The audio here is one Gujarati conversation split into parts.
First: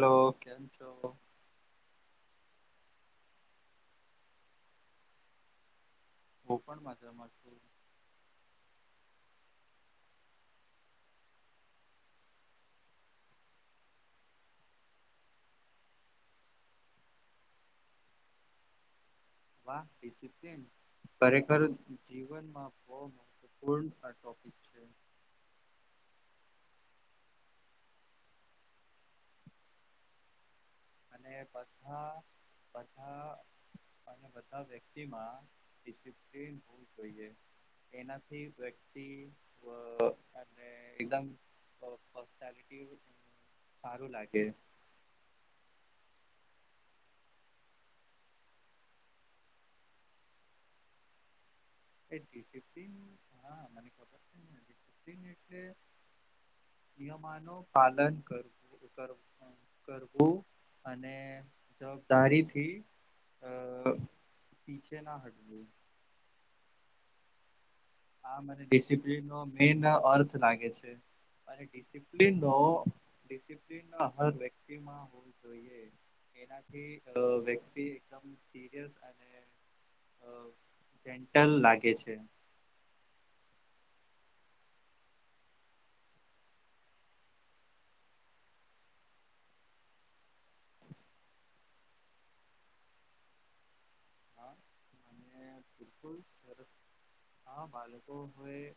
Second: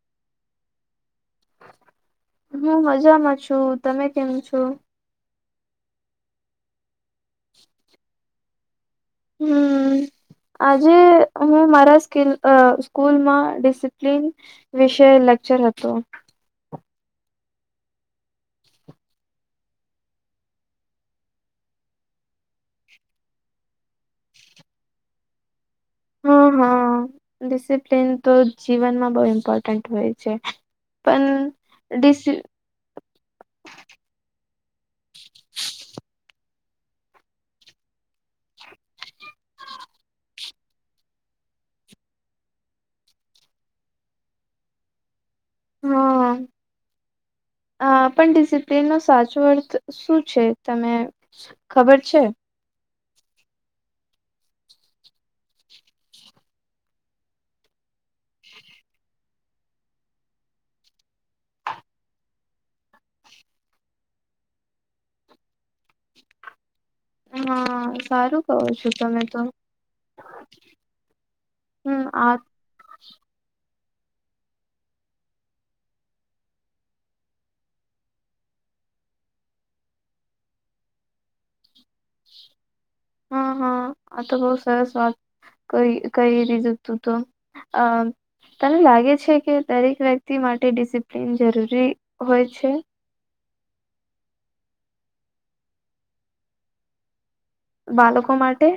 હલો કેમ છો? હું મજામાં છું તમે કેમ છો? હું પણ મજામાં છું હમ આજે હું મારા સ્કીલ સ્કૂલમાં ડિસિપ્લન વિશે લેક્ચર હતો વાહ ડિસપ્લન ખરેખર જીવનમાં [inaudible] મહત્ત્વપૂર્ણ હા હા ડિસિપ્લિન તો જીવનમાં બહુ ઇમ્પોર્ટન્ટ હોય છે. પણ અને બધા ડિસી બધા અને બધા વ્યક્તિમાં ડિસિપ્લન હોવું જોઈએ એનાથી વ્યક્તિ અને એકદમ પર્સનાલિટી સારું લાગે. [inaudible] અ પણ ડિસિપ્લિનનો સાચો અર્થ શું છે તમે ખબર [inaudible] છે નિયમોનું પાલન કરવું. કરવું અને જવાબદારી થી. અ પીછે ના હટવું હા. હા સારું મને કહો છો તમે ડિસિપ્લન નો તો મેન અર્થ લાગે છે. અને હમ આ ડિસિપ્લન ડિસપ્લન હર વ્યક્તિમાં હોવું જોઈએ. કે એનાથી વ્યક્તિ એકદમ સરયસ અને અ જેન્ટલ લાગે છે. હા હા આ તો બઉ સરસ વાત કઈ દીધું તું તો. અ. તને લાગે છે કે દરેક વ્યક્તિ માટે ડિસિપ્લિન જરૂરી હોય છે. હા અને બિલકુલ સરસ હા બાળકો હોય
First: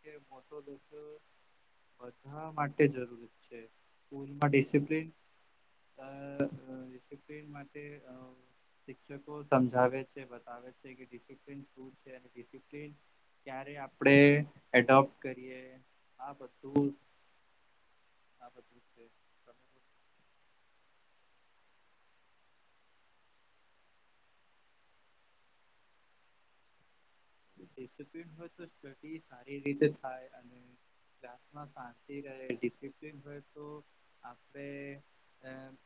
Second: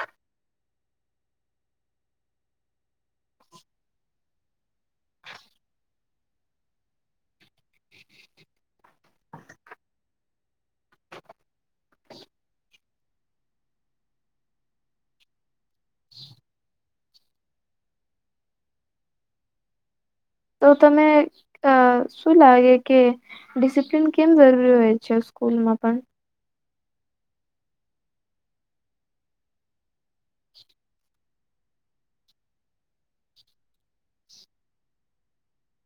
કે મોંટો દુખ. બધા માટે જરૂર છે સ્કૂલમાં ડિસિપ્લન. અ ડિસિપ્લિન માટે અ શિક્ષકો સમજાવે છે બતાવે છે કે ડિસપ્લન શું છે ડીસી પ્લીન કે ક્યારે આપડે એડોપ્ટ કરીએ આ બધું આ બધુ છે. તો તમે આ શું લાગે કે. ડિસિપ્લિન કેમ જરૂરી હોય છે સ્કૂલમાં પણ. ડિસિપ્લન હોય તો સ્ટડી સારી રીતે થાય અને. ક્લાસમાં શાંતિ રહે ડિસિપ્લિન હોય તો આપડે અન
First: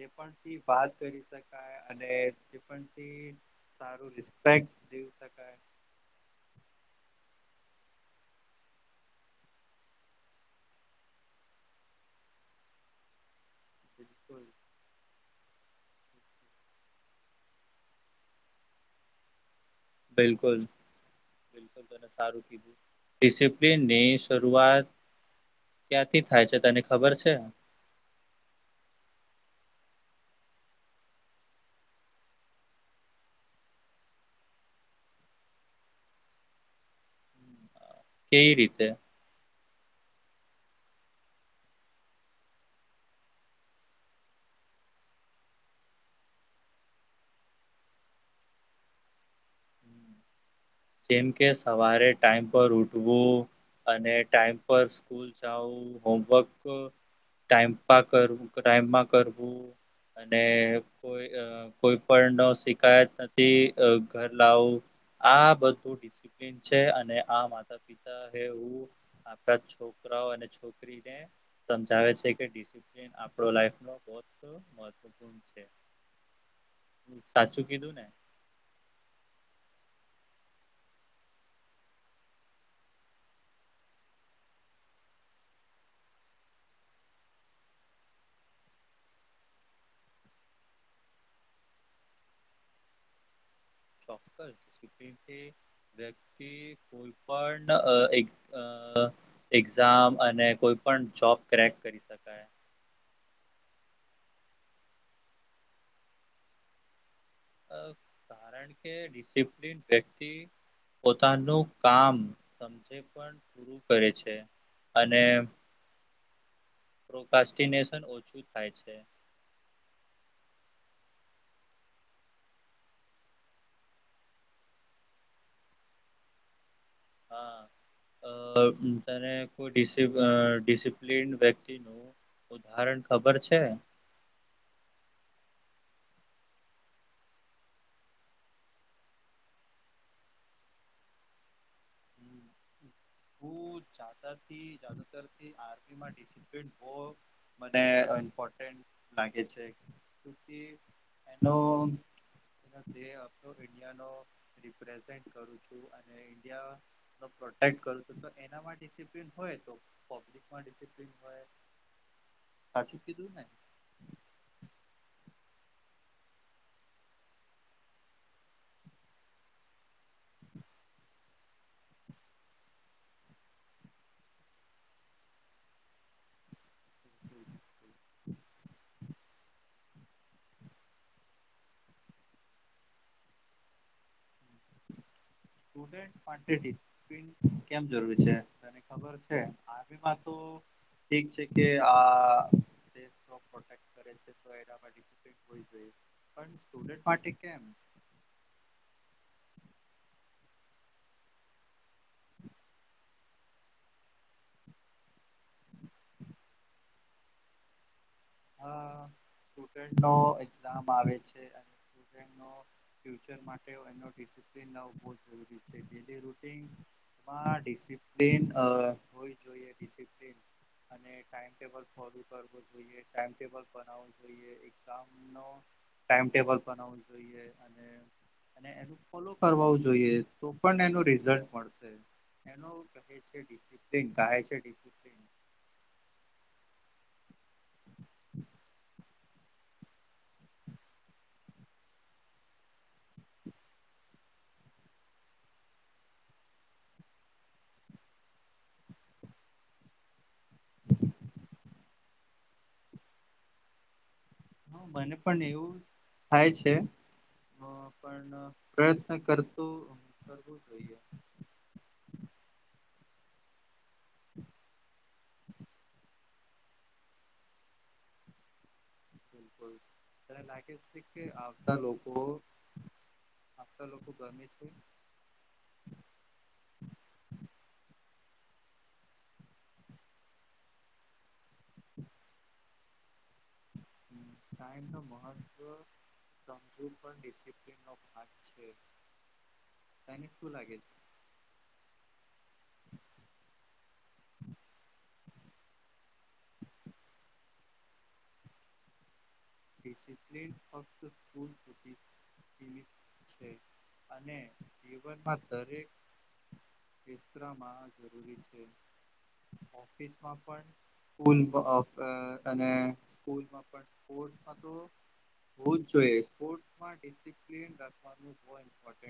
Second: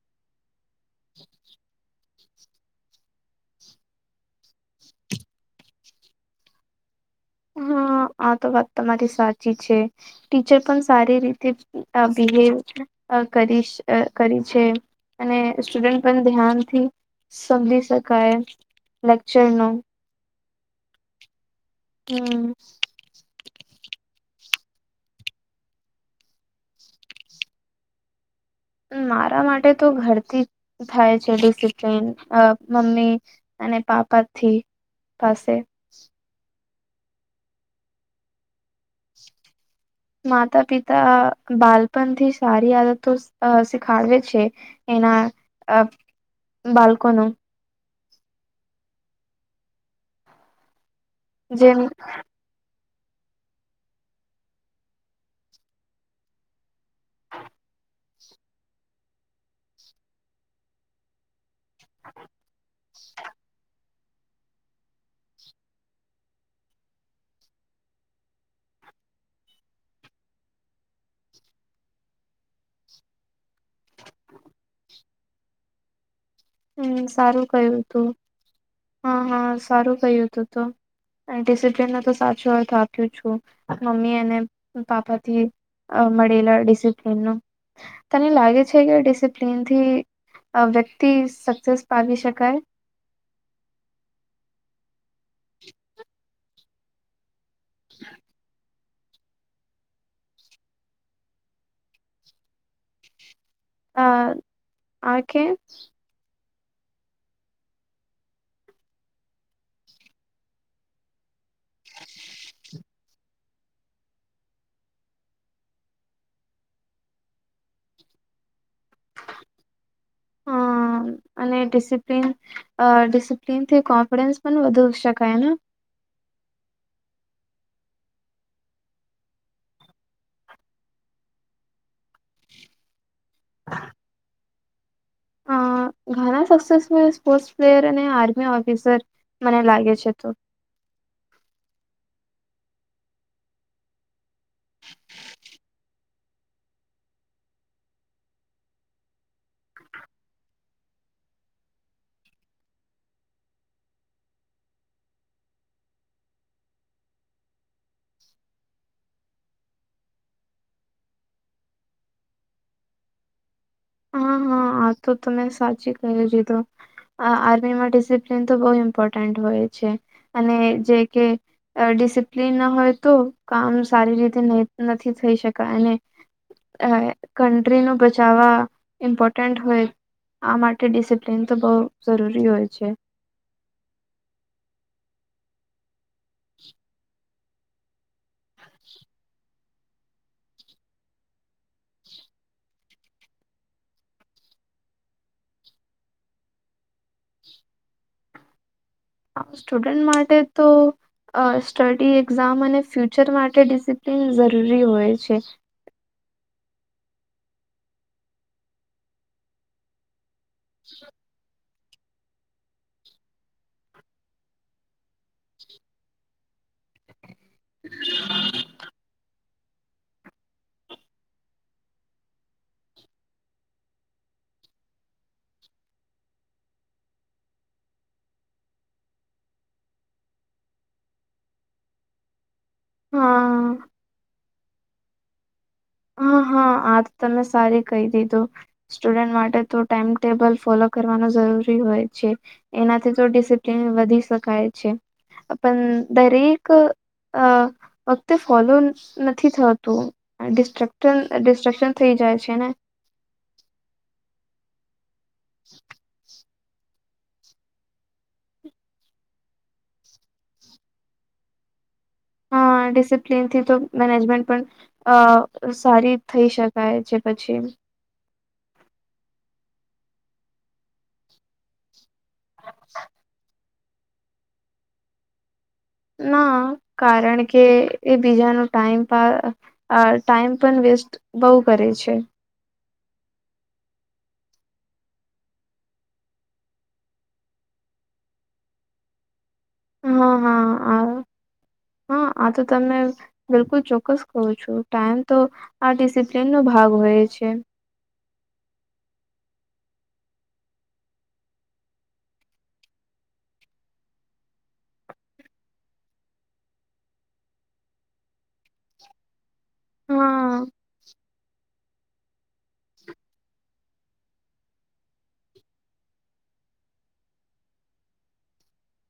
જે પણ ફી બાત કરી શકાય અને તે પણ તી સારું રિસ્પેક્ટ દેવ શકાય. હા આ તો વાત તમારી સાચી છે. ટીચર પણ સારી રીતે બિહેવ કરી કરી બિલકુલ છે. અને સ્ટુડન્ટ પણ ધ્યાનથી સમજી શકાય લેક્ચર નુ. બિલકુલ બિલકુલ તમેં સારું હમ કીધું. ડિસિપ્લિનની શરૂઆત ક્યાંથી થાય છે તને ખબર છે. મારા માટે તો ઘરથી થાય છે ડિસિપ્લીન મમ્મી અને પાપાથી. થસે. કેવી રીતે. માતા પિતા બાળપણ થી સારી આદતો શીખાડવે છે. એના અ બાલકોનું. જેમ કે જેમ સવારે ટાઈમ પર ઉઠવું અને ટાઈમ પર સ્કૂલ જાવું હોમવર્ક ટાઈમ કરું ટાઈમમાં કરવું અને કોઈ કોઈ પણ ન શિકાયત નથી ઘર લાવું આ બધ તુ ડિસિપ્લિન છે અને આ માતા પિતા હે ઉં આખા છોકરાઓ અને છોકરી સમજાવે છે ડિસિપ્લિન આપડો લાઈફનો [inaudible] [inaudible] છે. હમ સારું સાચું કહ્યું કીધું ને તું હા હા સારું કહ્યું તું તો. ડિસિપ્લન નો તો સારો અર્થ આપ્યું છું મમ્મી અને પાપાથી. આ મળીલા ડિસિપ્લેન નો. તને લાગે છે કે ડિસિપ્લીન થી વ્યક્તિ સક્સેસ પાવી શકાય. ચોક્કસ [inaudible] વ્યક્તિ કોઈ પણ એક અ એક્ઝામ અને કોઈ પણ જોબ ક્રેક કરી શકાય. હા આકે અ તા રણકે ડિસિપ્લિન વ્યક્તિ પોતાનું કામ સમઝે પણ પૂરું કરે છે અને પ્રોકાસ્ટિનેશન ઓછું થાય છે. અ [inaudible] અને ડિસિપ્લન ડિસિપ્લન થી કોન્ફિડન્સ પણ વધુ શકાય. હા. અ તને કોઈ ડિસિપ્લીન વ્યક્તિનું ઉદાહરણ ખબર છે? અ ઘણા સક્સેર્સફુલ સ્પોર્ટ પ્લેયર અને આર્મી ઓફિસર મને લાગે છે તો. હું તાથી જાદુતરથી આર્મી મા ડિસિપ્લિન બો મને ઈમ્પોર્ટન્ટ લાગે છે. એનો [unintelligible] પ્રેસેંટે કરું છું અને ઇન્ડિયા નો પ્રોટેક્ટ કરું. એનામાં ડિસિપ્લિન હોય તો પબ્લિકમાં ડિસિપ્લન હોય. સાચું કીધું ને હા હા આ તો તમે સાચી કહી દીધું આર્મીમાં ડિસિપ્લન તો બહુ ઇમ્પોર્ટન્ટ હોય છે અને જે કે ડિસિપ્લિન ના હોય તો કામ સારી રીતે નથી થઈ શકે અને અ કન્ટ્રી નું બચાવા ઇમ્પોર્ટન્ટ હોય આ માટે ડિસિપ્લિન તો બહુ જરૂરી હોય છે. સ્ટુડન્ટ માટે ડિસિપ્લિન કેમ જરૂરી છે તને ખબર છે. આર્મીમાં તો ઠીક છે કે આ કરેુડ માટે કેમ. સ્ટુડન્ટ માટે તો સ્ટડી એક્ઝામ અને ફ્ય શિક્ર માટે ડિસિપ્લિન જરૂરી હોય છે. હ સ્ટુડન્ટ નો એક્ઝામ આવે છે અને ફ્યુચર માટે અને ડિસિપ્લિન જરૂરી છે. ડિસિપ્લન હો જોઈએ ડિસિપ્લન અને ટાઈમટેબલ ફોલ કરવો જોઈએ. ટાઈમટેબલ બનાવવું જોઈએ એક કામ ન ટાઈમટેબલ બનાવવું જોઈએ અને અને એનું ફોલો કરવાવું જોઈએ તો પણ એનું રિઝલ્ટ મળશે. એનો કહે છે હા ડિસિપ્લિન કહે છે ડિસપ્ન હા હા આ તો તમે સારી કહી દીધું. સ્ટુડન્ટ માટે તો ટાઈમ ટેબલ ફોલો કરવાનું જરૂરી હોય છે. એનાથી તો ડિસિપ્લિન વધી શકાય છે પણ દરેક અ વખતે ફોલો નથી થતું. ડ ડિસ્ટ્રક્શન થઈ જાય છે ને. હા મને પણ એવું થાય છે. હ પણ પ્રયત્ન કરતો કરવું જોઈએ. હ ડિસિપ્લન થી તો મેનેજમેન્ટ પણ અ સારી થઈ શકાય જે પછી-' બિલકુલ ત લાગે છે કે આવતા લોકો લોકો ગરમે છે. ના કારણ કે એ બીજાનું ટાઈમ પા અ ટાઈમ પણ વેસ્ટ બહુ કરે છે. હમ કઈ ન મહત્વ સમજૂ પણિસપ્ ન ભાગ છે તેને હા શું હા લાગે છે. આ હા આ તો તમને બિલકુલ ચોક્કસ કું છું ટાઈમ તો આ ડિસિપ્લીન નો ભાગ હોય છે. ડિસિપ્લિન ફક્ત સ્કૂલ્સતી ીમિત છે અને જીવનમાં દરેક કેસ્રામાં જરૂરી છે. ઓફિસમાં હા પણલ અ અને સ્કૂલમાં પણ સ્પોટ જોઈપર્્ રાવાનું [unintelligible] ઇમ્પોર્ છે.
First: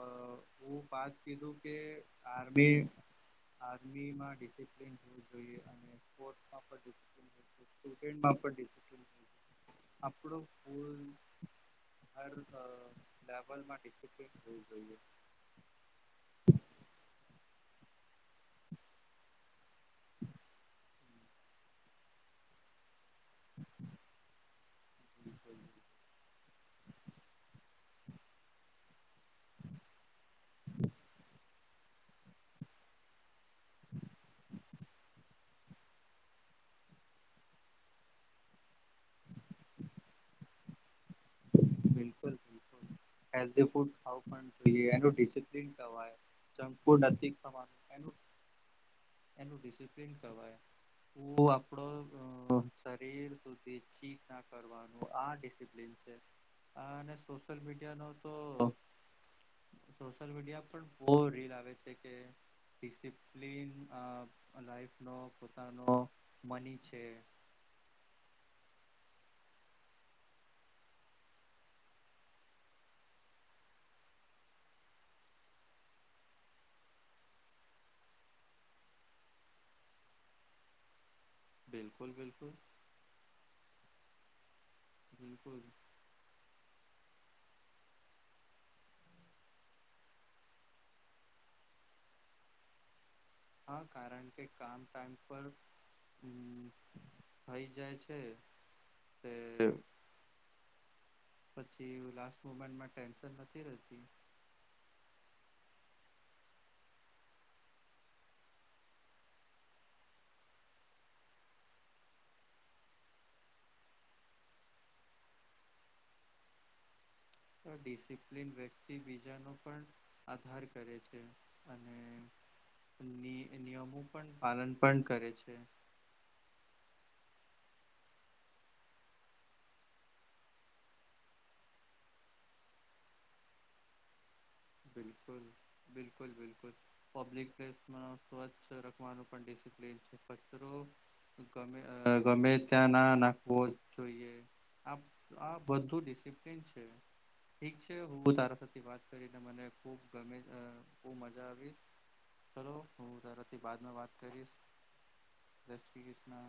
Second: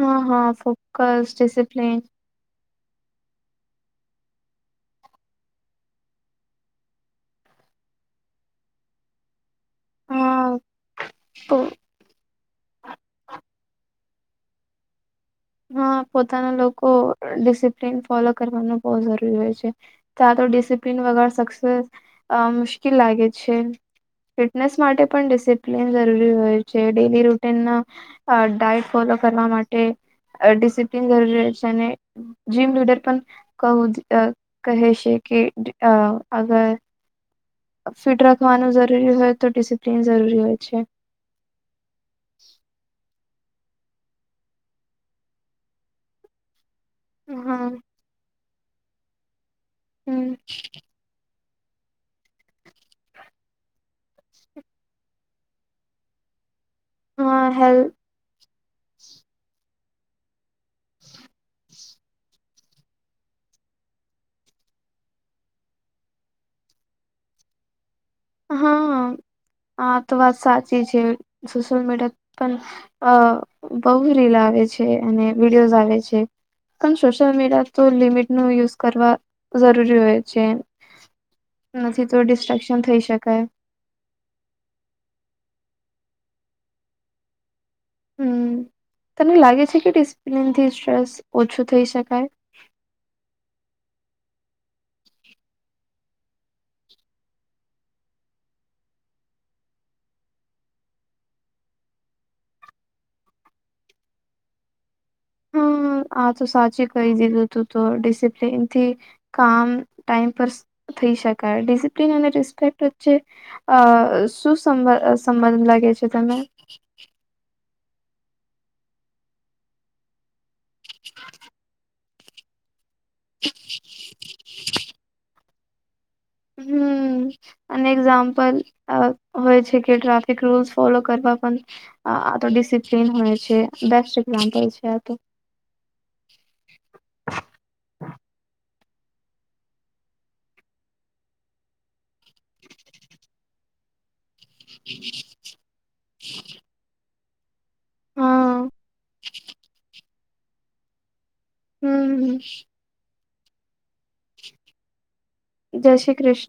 અ હા ફોકસ ડિસિપ્લીન આમી આર્મીમાં ડિસપ્નવું જોઈએ અને સ્પોર્ટ માફ દશું આપપડો હા ફૂલ તો હર લેવલમાં ડિપ્ થું જોઈએ હા પોતાના લોકો ડિસપ્ ફોલો કરવાનું બ જરૂરી હોય છે તો ડિસિપ્લન વગર સસે અ મુશ્કેલ લાગે છે. ફિટનેસ માટે પણ ડિસિપ્લિન જરૂરી હોય છે ડેલી રૂટીન અ ડાયટ ફોલો કરવા માટે ડિસિપ્લન જરૂરી છે અને જીમ લીડર પણ ક કહે છે કે અ અગર ફિટ રાખવાનું જરૂરી હોય તો ડિસિપ્લિન જરૂરી હોય છે. બિલકુલ હેલ્ ફૂડ ખું પણ જોઈએ એિસપ્ન કવાય સંકુ ન હા તમારનું એનું ડિસિપ્લિન હમ કહેવાય. આપડો શરીર સુધીી [inaudible] ના કર કરવાનું આ ડિસિપ્લીન છે. હા, અને સોશિયલ મીડિયા નું તો સોશિયલ મીડિયા પણ... બહુ રીલ આવે છે કે ડિસિપ્લન. અ... લાઈફ નો પોતાનો મની છે. હા, આા તો વાત સાચી છે. સોશિલ મીડિયા પણ... અ.. બહુ રીલ આવે છે. અને વિડીયોઝ આવે છે. પણ સોશિયલ મીડિયા તો લિમિટ નો યુઝ કરવા જરૂરી હોય છે. [inaudible] નથી! તો બિલકુલ ડિસ્ટ્રક્શન થઈ શકાય. બિલકુલ. હમ તને લાગે છે, કે ડિસિપ્લીિન થી સ્ટ્રેસ ઓછું થઈ શકાય. હા, કારણ કે કામ ટાઈમ પર.... હમ થઈ જાય છે. તે.... પછી લાસ્ટ મુમેન્ટમાં ટેન્શન નથી રહેતી. હમ આ તો સાચું કહી દીધું હતું. તો ડિસિપ્લન થી..... કામ ટાઈમ પર થઈ શકાય. ડિસપ્લીન અને રિસ્પેક્ટ વચ્ચે.... અ શું સંબંધ લાગે છે? તને તો ડિસિપ્લિન વ્યક્તિ બીજાનો પણ.... આદર કરે છે. અને નિયમો નું પણ પાલન પણ કરે છે. હમ અને એક્ઝામ્પલ હોય છે. કે ટ્રાફિક રૂલ્સ ફોલો કરવા પણ અ આતો ડિસિપ્લન હોય છે. બેસ્ટ એક્ઝામપલ છે. આ તો બિલકુલ, બિલકુલ-બિલકુલ પબ્લિક પ્લેસમાં સ્વચ્છ રાખવાનું પણ ડિસિપ્લિન છે. કચરો ગમે, ગમે ત્યાં ના નાખવો જોઈએ આ આ બધું ડિસિપ્લન છે. ઠીક છે હું તારા હા સાથે વાત કરી અને મને ખૂબ ગમ્યું. ખૂબ મજા આવી હમ ચલો હું તારાથી બાદમાં વાત કરીશ. જય જયશ્રી શ્રી કૃષ્ણ